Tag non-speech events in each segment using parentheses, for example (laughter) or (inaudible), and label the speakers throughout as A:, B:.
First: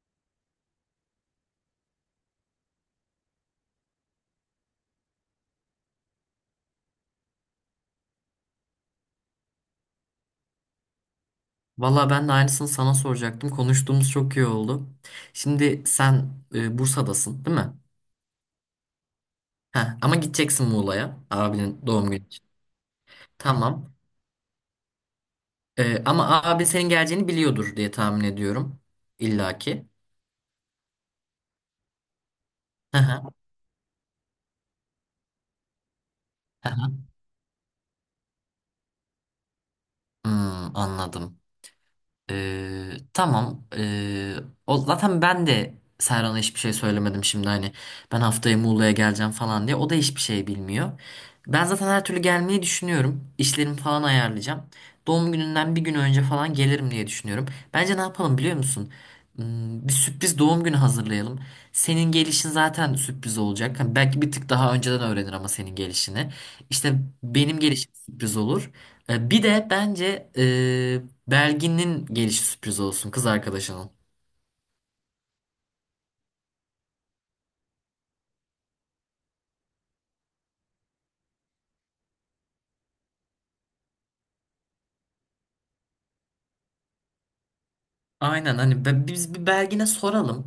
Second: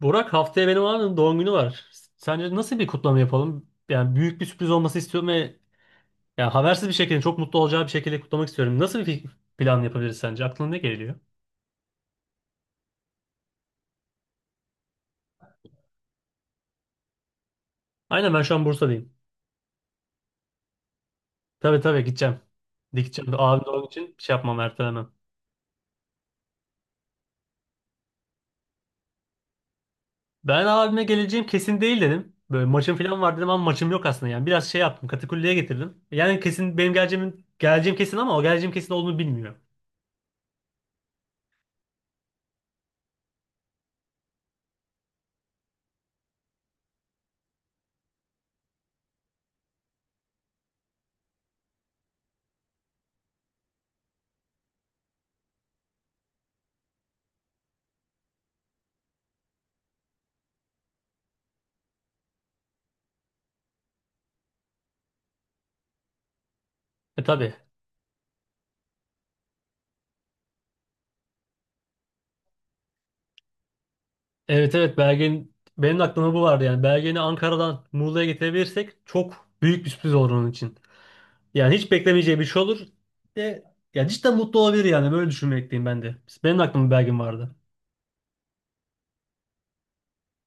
A: Burak haftaya benim abim doğum günü var. Sence nasıl bir kutlama yapalım? Yani büyük bir sürpriz olması istiyorum ve yani habersiz bir şekilde çok mutlu olacağı bir şekilde kutlamak istiyorum. Nasıl bir plan yapabiliriz sence? Aklına ne geliyor?
B: Valla ben de aynısını sana soracaktım. Konuştuğumuz çok iyi oldu. Şimdi sen Bursa'dasın, değil mi?
A: Aynen ben şu an Bursa'dayım.
B: Heh, ama gideceksin Muğla'ya
A: Tabii
B: abinin
A: tabii
B: doğum günü
A: gideceğim.
B: için.
A: Gideceğim. Abim doğum
B: Tamam.
A: için şey yapmam, ertelemem.
B: Ama abi senin geleceğini biliyordur diye tahmin ediyorum. İlla ki.
A: Ben abime geleceğim kesin değil dedim. Böyle maçım
B: Hı
A: falan
B: hı,
A: var dedim ama maçım yok aslında yani. Biraz şey yaptım, katakulliye getirdim. Yani
B: hı
A: kesin benim
B: hı.
A: geleceğim, geleceğim kesin ama o geleceğim kesin olduğunu bilmiyor.
B: Hmm, anladım. Tamam. O zaten ben de Serhan'a hiçbir şey söylemedim şimdi hani ben haftaya Muğla'ya geleceğim falan diye. O da hiçbir şey bilmiyor. Ben zaten her türlü gelmeyi düşünüyorum. İşlerimi falan ayarlayacağım. Doğum gününden bir gün önce falan gelirim diye düşünüyorum. Bence ne yapalım biliyor musun? Bir sürpriz doğum günü hazırlayalım. Senin gelişin zaten sürpriz olacak. Hani belki bir tık daha önceden öğrenir ama senin gelişini. İşte
A: E tabii.
B: benim gelişim sürpriz olur. Bir de bence Belgin'in gelişi sürpriz olsun kız arkadaşının.
A: Evet evet, Belge'nin, benim de aklımda bu vardı yani. Belge'ni Ankara'dan Muğla'ya getirebilirsek çok büyük bir sürpriz olur onun için. Yani hiç beklemeyeceği bir şey olur. De, ya cidden mutlu olabilir yani, böyle düşünmekteyim ben de. Benim de aklımda Belge'm vardı.
B: Aynen hani biz bir Belgin'e soralım.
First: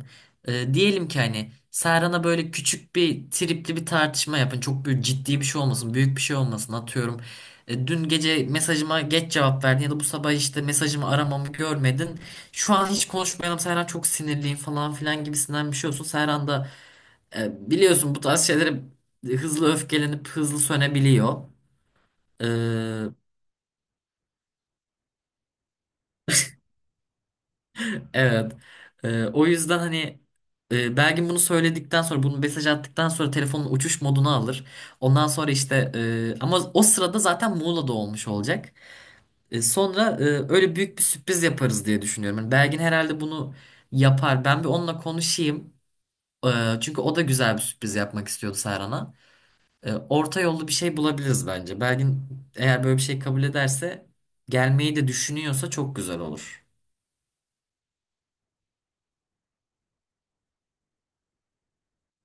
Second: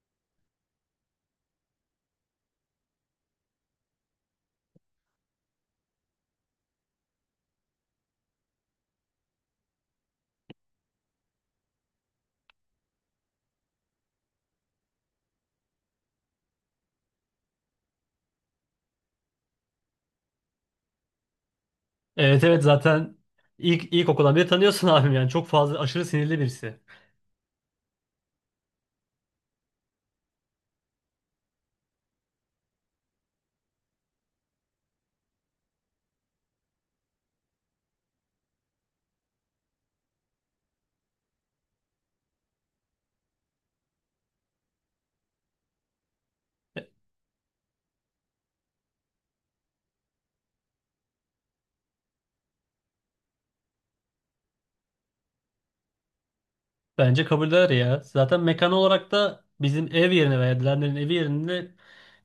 B: Diyelim ki hani Serhan'a böyle küçük bir tripli bir tartışma yapın. Çok büyük ciddi bir şey olmasın, büyük bir şey olmasın atıyorum. Dün gece mesajıma geç cevap verdin ya da bu sabah işte mesajımı aramamı görmedin. Şu an hiç konuşmayalım Serhan çok sinirliyim falan filan gibisinden bir şey olsun. Serhan da biliyorsun bu tarz şeylere hızlı öfkelenip hızlı sönebiliyor.
A: Evet
B: E,
A: evet zaten ilkokuldan beri tanıyorsun (laughs) abim yani çok fazla aşırı sinirli birisi.
B: Evet. O yüzden hani Belgin bunu söyledikten sonra bunu mesaj attıktan sonra telefonun uçuş moduna alır. Ondan sonra işte ama o sırada zaten Muğla'da olmuş olacak. Sonra öyle büyük bir sürpriz yaparız diye düşünüyorum. Yani Belgin herhalde bunu yapar. Ben bir onunla konuşayım. E, çünkü o da güzel bir sürpriz yapmak istiyordu Serhan'a. Orta yollu bir şey bulabiliriz bence. Belgin eğer böyle bir şey kabul ederse gelmeyi de düşünüyorsa çok güzel olur.
A: Bence kabul eder ya. Zaten mekan olarak da bizim ev yerine veya Dilenler'in evi yerinde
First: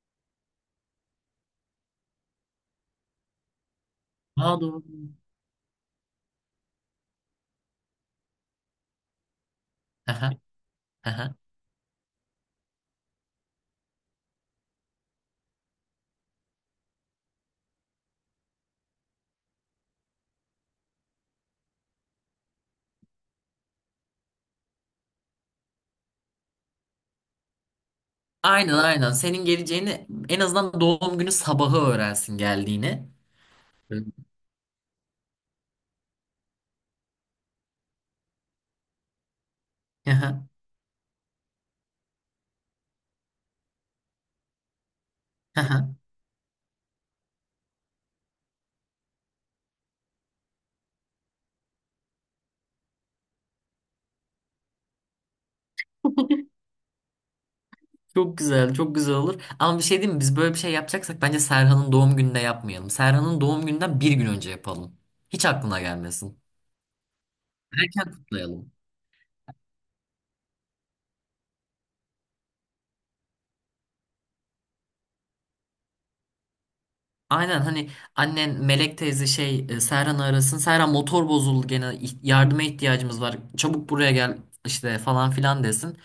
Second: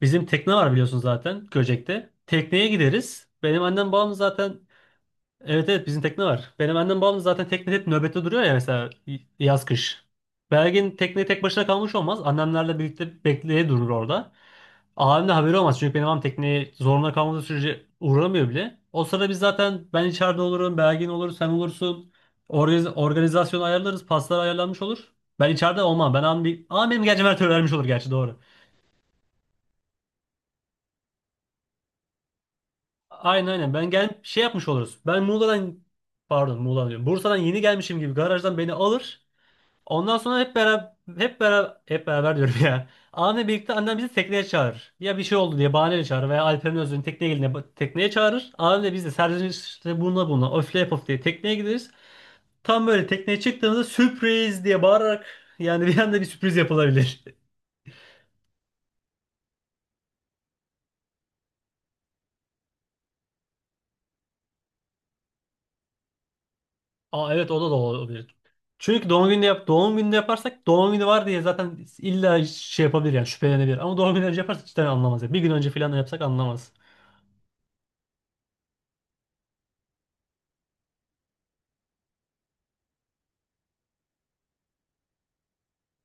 A: bizim tekne var biliyorsun zaten Göcek'te. Tekneye gideriz. Benim annem babam zaten.
B: Aa, doğru.
A: Evet evet bizim tekne var. Benim annem babam da zaten tekne hep nöbette duruyor ya mesela, yaz kış.
B: Aha,
A: Belgin tekneye
B: aha.
A: tek başına kalmış olmaz. Annemlerle birlikte bekleye durur orada. Abim de haberi olmaz. Çünkü benim abim tekneye zorunda kalmadığı sürece uğramıyor bile. O sırada biz zaten ben içeride olurum, Belgin olur, sen olursun. Organizasyonu ayarlarız, paslar ayarlanmış olur. Ben içeride olmam. Ben abim bir... Ama benim gerçi vermiş olur gerçi, doğru.
B: Aynen, aynen. Senin geleceğini en azından doğum günü sabahı öğrensin geldiğini.
A: Aynen aynen. Ben
B: Evet.
A: gel şey yapmış oluruz. Ben Muğla'dan, pardon, Muğla diyorum, Bursa'dan yeni gelmişim gibi garajdan beni alır. Ondan sonra
B: Aha,
A: hep beraber diyorum ya. Anne birlikte annem bizi tekneye çağırır. Ya bir şey oldu diye
B: aha.
A: bahaneyle çağırır veya Alper'in özünün tekneye geline tekneye çağırır. Annem de biz de serzenişte bununla öfle yapıp diye tekneye gideriz. Tam böyle tekneye çıktığımızda sürpriz diye bağırarak yani bir anda bir sürpriz yapılabilir. (laughs)
B: Çok güzel, çok güzel olur. Ama bir şey diyeyim mi? Biz böyle bir şey yapacaksak bence Serhan'ın doğum gününde yapmayalım. Serhan'ın doğum gününden bir gün önce yapalım. Hiç aklına gelmesin.
A: Aa evet, o da
B: Erken
A: olabilir.
B: kutlayalım.
A: Çünkü doğum gününde yaparsak doğum günü var diye zaten illa şey yapabilir yani şüphelenebilir. Ama doğum günü önce yaparsak hiç de anlamaz ya. Bir gün önce falan da yapsak anlamaz.
B: Aynen hani annen Melek teyze şey Serhan'ı arasın. Serhan motor bozuldu gene yardıma ihtiyacımız var. Çabuk buraya gel işte falan filan desin.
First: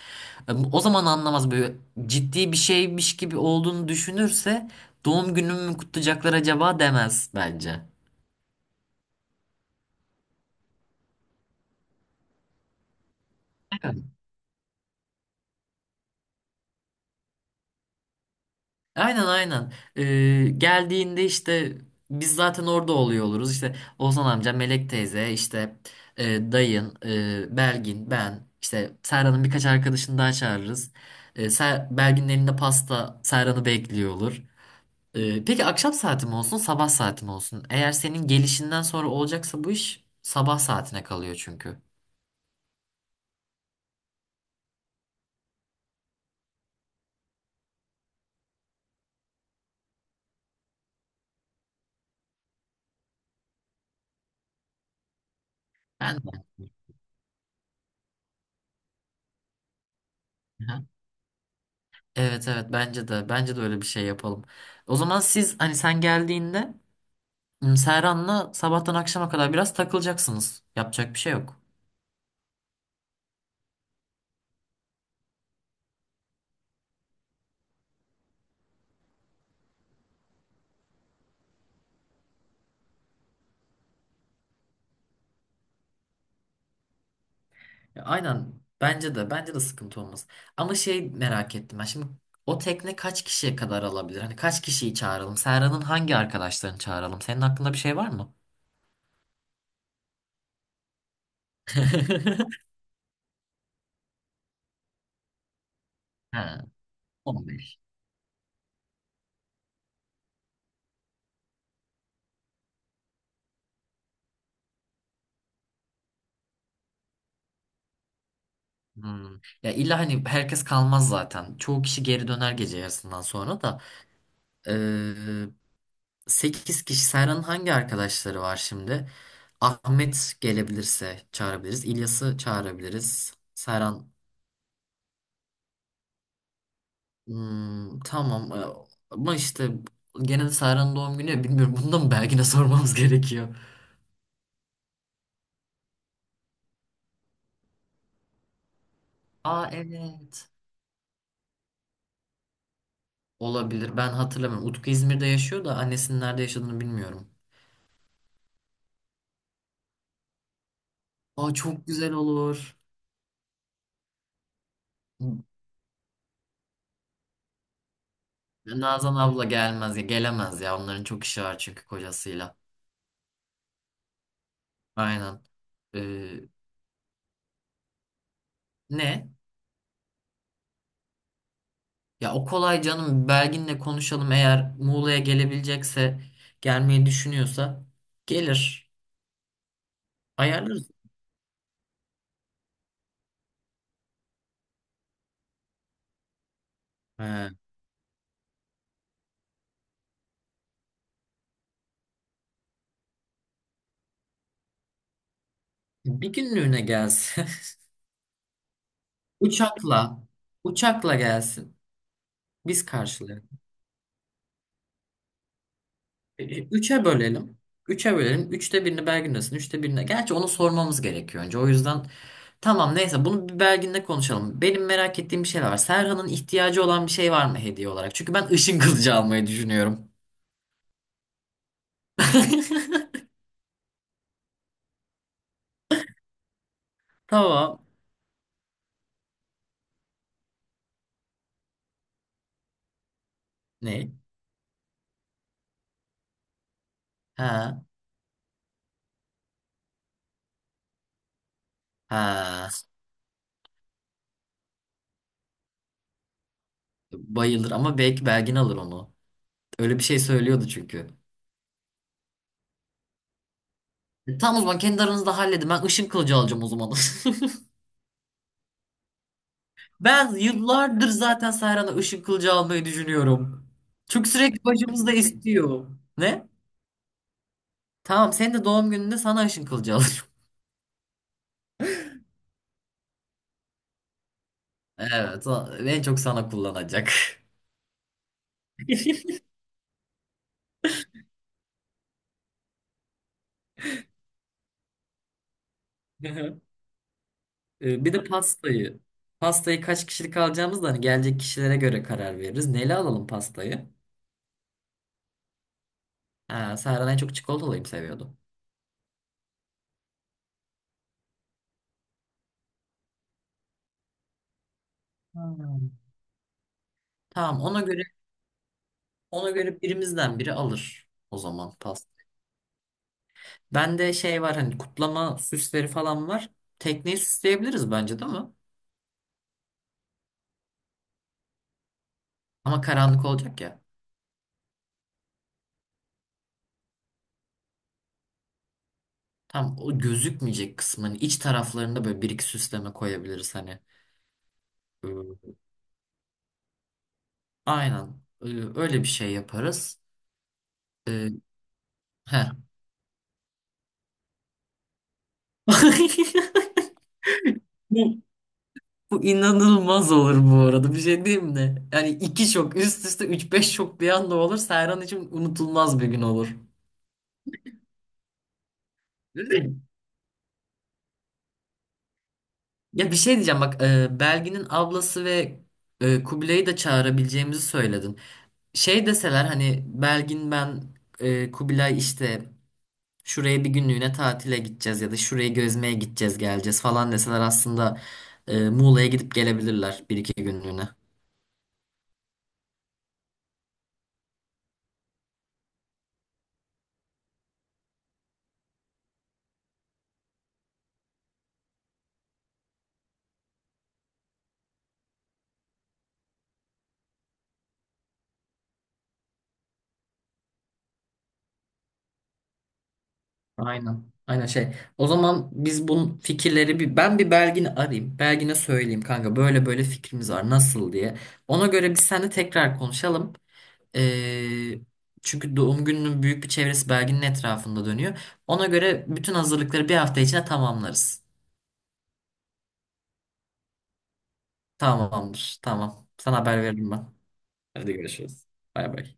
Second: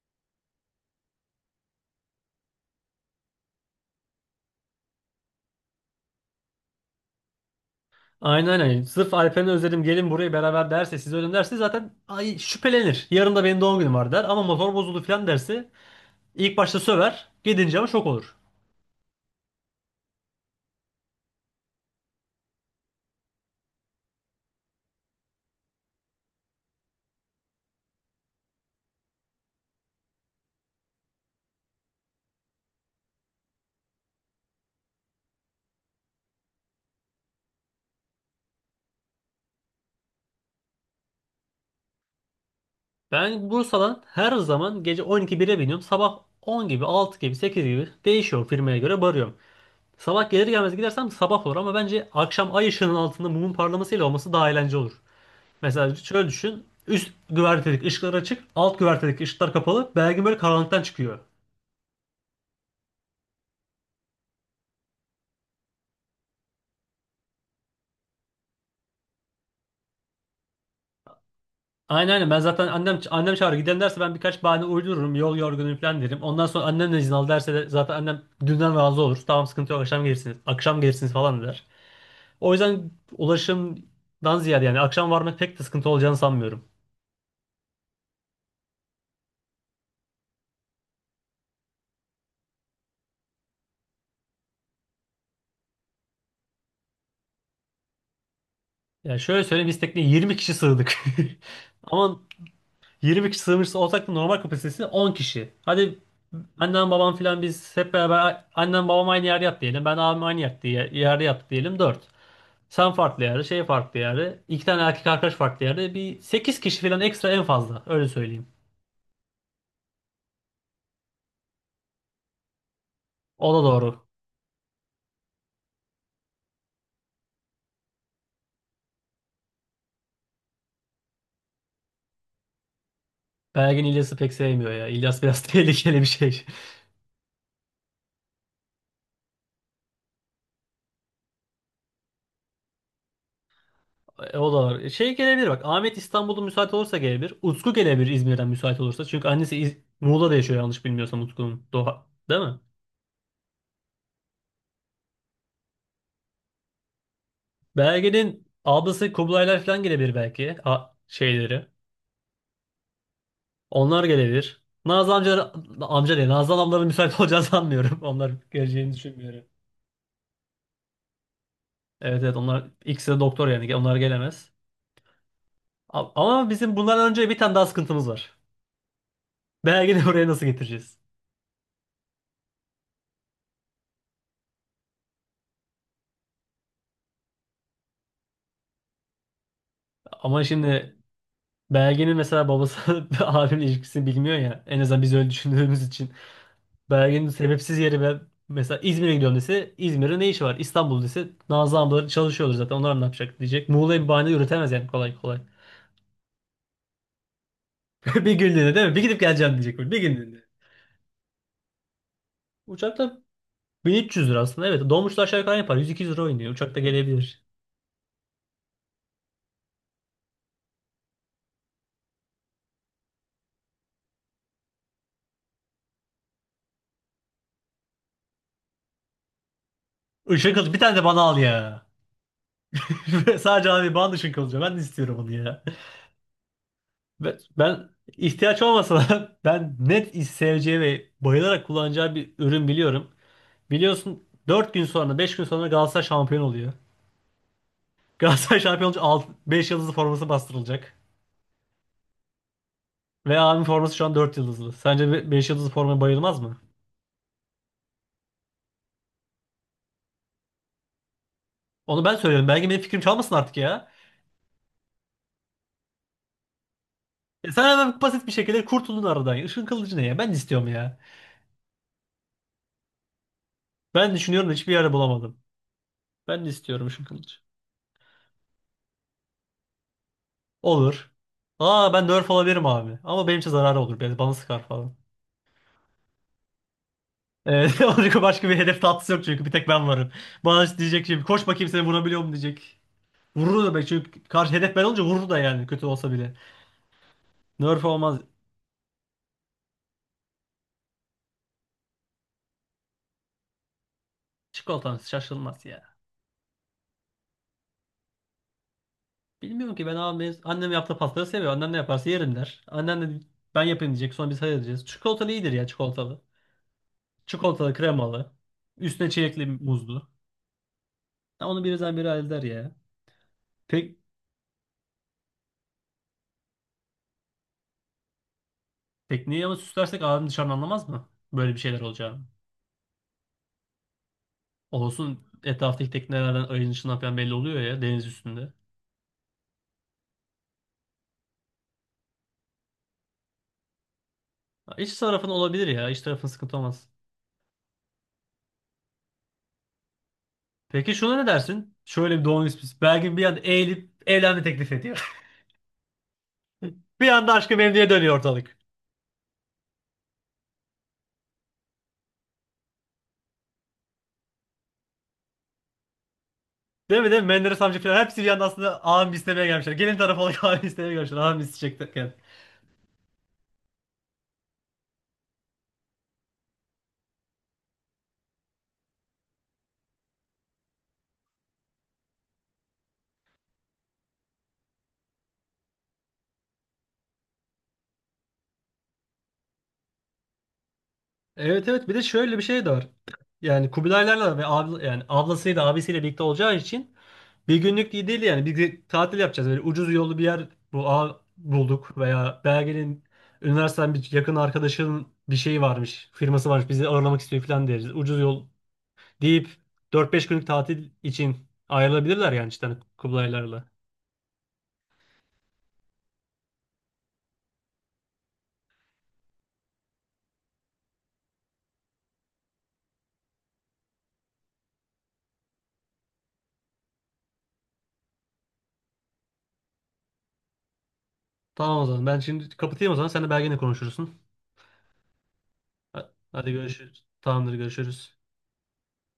B: O zaman anlamaz, böyle ciddi bir şeymiş gibi olduğunu düşünürse doğum günümü mü kutlayacaklar acaba demez bence.
A: Aynen aynen. Sırf Alperen'i özledim, gelin buraya beraber derse, sizi özledim derse zaten, ay, şüphelenir. Yarın da benim doğum günüm
B: Evet.
A: var der ama motor bozuldu falan derse ilk başta söver. Gidince ama şok olur.
B: Aynen, aynen. Geldiğinde işte biz zaten orada oluyor oluruz. İşte Ozan amca, Melek teyze, işte dayın, Belgin, ben, işte Serhan'ın birkaç arkadaşını daha çağırırız. Belgin'in elinde pasta Serhan'ı bekliyor olur. Peki akşam saati mi olsun, sabah saati mi olsun? Eğer senin gelişinden sonra olacaksa bu iş sabah saatine kalıyor çünkü.
A: Ben Bursa'dan her zaman gece 12-1'e biniyorum. Sabah 10 gibi, 6 gibi, 8 gibi değişiyor, firmaya göre varıyorum. Sabah gelir gelmez gidersem sabah olur ama bence akşam ay ışığının altında mumun parlamasıyla olması daha eğlenceli olur. Mesela
B: Ben
A: şöyle
B: de.
A: düşün. Üst güvertedeki ışıklar açık, alt güvertedeki ışıklar kapalı. Belki böyle karanlıktan
B: Aha.
A: çıkıyor.
B: Evet, evet, bence de bence de öyle bir şey yapalım. O zaman siz hani sen geldiğinde Serhan'la sabahtan akşama kadar biraz takılacaksınız. Yapacak bir şey yok.
A: Aynen aynen, ben zaten annem çağırır gidelim derse ben birkaç bahane uydururum, yol yorgunum falan derim. Ondan sonra annem de izin al derse de zaten annem dünden razı olur. Tamam sıkıntı yok, akşam gelirsiniz, akşam gelirsiniz falan der. O yüzden ulaşımdan ziyade yani akşam varmak pek de sıkıntı olacağını sanmıyorum.
B: Ya, aynen, bence de bence de sıkıntı olmaz. Ama şey, merak ettim ben şimdi, o tekne kaç kişiye kadar alabilir? Hani kaç kişiyi çağıralım? Serhan'ın hangi arkadaşlarını çağıralım? Senin aklında bir şey var mı?
A: Yani şöyle söyleyeyim, biz tekneye 20 kişi sığdık. (laughs) Ama
B: (laughs)
A: 20 kişi sığmış olsak da normal kapasitesi 10 kişi. Hadi
B: Ha,
A: annem babam falan biz
B: 15.
A: hep beraber, annem babam aynı yerde yat diyelim, ben abim aynı yerde, yerde yat diyelim, 4. Sen farklı yerde, şey farklı yerde, iki tane erkek arkadaş farklı yerde. Bir 8 kişi falan ekstra en fazla. Öyle söyleyeyim.
B: Hmm. Ya illa hani herkes kalmaz zaten. Çoğu kişi geri döner gece yarısından
A: O
B: sonra
A: da
B: da.
A: doğru.
B: Ee, 8 kişi. Serhan'ın hangi arkadaşları var şimdi? Ahmet gelebilirse çağırabiliriz. İlyas'ı çağırabiliriz.
A: Belgin
B: Serhan.
A: İlyas'ı pek sevmiyor ya. İlyas biraz (laughs) tehlikeli bir şey.
B: Hmm, tamam. Ama işte gene de Serhan'ın doğum günü. Bilmiyorum. Bunu da mı Belgin'e (laughs) sormamız gerekiyor?
A: E, o da var. E, şey gelebilir bak. Ahmet İstanbul'da müsait olursa gelebilir. Utku gelebilir İzmir'den müsait olursa. Çünkü annesi
B: Aa,
A: Muğla'da
B: evet.
A: yaşıyor yanlış bilmiyorsam Utku'nun. Doğa. Değil mi?
B: Olabilir. Ben hatırlamıyorum. Utku İzmir'de yaşıyor da annesinin nerede yaşadığını bilmiyorum.
A: Belgen'in ablası Kublaylar falan gelebilir belki.
B: Aa,
A: Şeyleri.
B: çok güzel olur.
A: Onlar gelebilir. Nazlı amca, amca değil, Nazlı ablaların müsait olacağını sanmıyorum. (laughs) Onlar geleceğini
B: Nazan
A: düşünmüyorum.
B: abla gelmez ya, gelemez ya, onların çok işi var çünkü
A: Evet evet,
B: kocasıyla.
A: onlar ikisi de doktor yani, onlar gelemez.
B: Aynen. Ee,
A: Ama bizim bundan önce bir tane daha sıkıntımız var.
B: ne?
A: Belgin'i (laughs) oraya nasıl getireceğiz?
B: Ya o kolay canım, Belgin'le konuşalım, eğer Muğla'ya gelebilecekse gelmeyi düşünüyorsa gelir.
A: Ama
B: Ayarlarız.
A: şimdi belgenin mesela babası (laughs) abimle ilişkisini bilmiyor ya. En azından biz öyle düşündüğümüz için. Belgenin
B: He.
A: sebepsiz yeri ve mesela İzmir'e gidiyorum dese, İzmir'de ne işi var? İstanbul dese, Nazlı ablaları çalışıyordur zaten, onlar ne yapacak diyecek. Muğla'ya bir bahane üretemez yani kolay kolay.
B: Bir günlüğüne gelsin.
A: (laughs) Bir günlüğüne değil mi? Bir gidip
B: (laughs)
A: geleceğim diyecek, böyle, bir
B: Uçakla
A: günlüğüne.
B: uçakla gelsin. Biz
A: Uçakta
B: karşılayalım.
A: 1300 lira aslında, evet. Dolmuşlar aşağı yukarı yapar, 100-200 lira oynuyor. Uçakta
B: Üçe
A: gelebilir.
B: bölelim. Üçe bölelim. Üçte birini Belgin'desin. Üçte birine. Gerçi onu sormamız gerekiyor önce. O yüzden tamam, neyse, bunu bir Belgin'le konuşalım. Benim merak ettiğim bir şeyler var. Serhan'ın ihtiyacı olan bir şey var mı hediye olarak? Çünkü ben ışın kılıcı almayı düşünüyorum.
A: Işın kılıcı bir tane de bana al ya.
B: (laughs)
A: (laughs) Sadece abi bana ışın kılıcı. Ben de istiyorum onu ya. Ben,
B: Tamam.
A: ben ihtiyaç olmasa da (laughs) ben net seveceği ve bayılarak kullanacağı bir ürün biliyorum.
B: Ne?
A: Biliyorsun 4 gün sonra, 5 gün sonra Galatasaray şampiyon oluyor.
B: Ha.
A: (laughs) Galatasaray şampiyon olunca beş yıldızlı forması bastırılacak.
B: Ha.
A: Ve abim forması şu an 4 yıldızlı. Sence 5 yıldızlı formaya bayılmaz mı?
B: Bayılır, ama belki Belgin alır onu. Öyle bir şey söylüyordu çünkü.
A: Onu ben söylüyorum. Belki benim fikrim çalmasın artık ya.
B: Tamam, o zaman kendi aranızda halledin. Ben ışın kılıcı alacağım o zaman. (laughs)
A: E sen hemen basit bir şekilde kurtuldun aradan. Işın kılıcı ne ya? Ben de
B: Ben
A: istiyorum ya.
B: yıllardır zaten Sayran'a ışın kılıcı almayı düşünüyorum.
A: Ben
B: Çünkü
A: düşünüyorum da
B: sürekli
A: hiçbir yerde
B: başımızda
A: bulamadım.
B: istiyor.
A: Ben
B: Ne?
A: de istiyorum ışın kılıcı.
B: Tamam, senin de doğum gününde sana ışın kılıcı alırım. (laughs)
A: Olur. Aa ben nerf olabilirim abi. Ama benim için zararı olur. Beni bana sıkar falan.
B: Evet, en çok sana kullanacak.
A: Evet, (laughs) başka başka bir hedef tatlısı yok
B: (laughs)
A: çünkü bir tek ben varım. Bana işte diyecek şimdi, koş bakayım seni vurabiliyor mu diyecek. Vurur da belki çünkü karşı hedef ben olunca vurur da yani, kötü olsa bile.
B: Hı.
A: Nerf
B: Bir
A: olmaz.
B: de pastayı. Pastayı kaç kişilik alacağımız da hani gelecek kişilere göre karar veririz. Neyle alalım pastayı?
A: Çikolatan şaşılmaz ya.
B: Ha, Sayran en çok çikolatalıyı seviyordu.
A: Bilmiyorum ki ben abi, annem yaptığı pastaları seviyor. Annem ne yaparsa yerim der. Annem de ben yapayım diyecek, sonra biz hayır diyeceğiz. Çikolatalı iyidir ya,
B: Hmm.
A: çikolatalı.
B: Tamam,
A: Çikolatalı
B: ona göre
A: kremalı. Üstüne çilekli
B: ona göre
A: muzlu.
B: birimizden biri alır o
A: Ya onu
B: zaman.
A: birden biri halleder ya. Pek.
B: Bende şey var, hani kutlama süsleri falan var. Tekneyi süsleyebiliriz bence, değil mi?
A: Tekneyi ama süslersek adam dışarıdan anlamaz mı, böyle bir şeyler olacağını?
B: Ama karanlık olacak ya.
A: Olsun, etraftaki teknelerden, ayın ışığından falan belli oluyor ya deniz üstünde.
B: Tam o gözükmeyecek kısmın iç taraflarında böyle bir iki süsleme koyabiliriz hani.
A: Ha, İç tarafın
B: Ee,
A: olabilir ya. İç tarafın sıkıntı olmaz.
B: Aynen. Ee, Öyle bir şey yaparız.
A: Peki şuna ne
B: Ee,
A: dersin? Şöyle bir doğum
B: heh.
A: ismi. Belki bir anda eğilip evlenme teklif ediyor. (laughs)
B: (laughs)
A: Bir anda aşkı memnuniyete dönüyor
B: Bu,
A: ortalık.
B: bu inanılmaz olur bu arada. Bir şey diyeyim mi? Yani iki şok üst üste, üç beş şok bir anda olur. Serhan için unutulmaz bir gün olur.
A: Değil mi, değil mi? Menderes amca falan hepsi bir anda aslında ağam istemeye gelmişler.
B: (laughs)
A: Gelin tarafı olarak (laughs) ağam istemeye gelmişler. Ağam isteyecekken.
B: Ya bir şey diyeceğim bak, Belgin'in ablası ve Kubilay'ı da çağırabileceğimizi söyledin. Şey deseler hani Belgin, ben Kubilay işte şuraya bir günlüğüne tatile gideceğiz ya da şurayı gezmeye gideceğiz geleceğiz falan deseler aslında Muğla'ya gidip gelebilirler bir iki günlüğüne.
A: Evet evet, bir de şöyle bir şey de var. Yani Kubilaylarla ve abla, yani ablasıyla abisiyle birlikte olacağı için bir günlük iyi değil yani. Bir tatil yapacağız. Böyle ucuz yollu bir yer bu a bulduk veya Belge'nin üniversiteden bir yakın arkadaşının bir şeyi varmış, firması varmış, bizi ağırlamak istiyor falan deriz. Ucuz yol deyip dört beş günlük tatil için ayrılabilirler yani, işte hani Kubilaylarla.
B: Aynen. Aynen şey. O zaman biz bunun fikirleri bir ben bir Belgin'i arayayım. Belgin'e söyleyeyim, kanka böyle böyle fikrimiz var nasıl diye. Ona göre biz seninle tekrar konuşalım. Ee, çünkü doğum gününün büyük bir çevresi Belgin'in etrafında dönüyor. Ona göre bütün hazırlıkları bir hafta içinde tamamlarız.
A: Tamam o zaman. Ben şimdi kapatayım o zaman. Sen de Belge'yle konuşursun.
B: Tamamdır. Tamam. Sana
A: Hadi
B: haber veririm
A: görüşürüz.
B: ben.
A: Tamamdır,
B: Hadi
A: görüşürüz.
B: görüşürüz. Bay bay.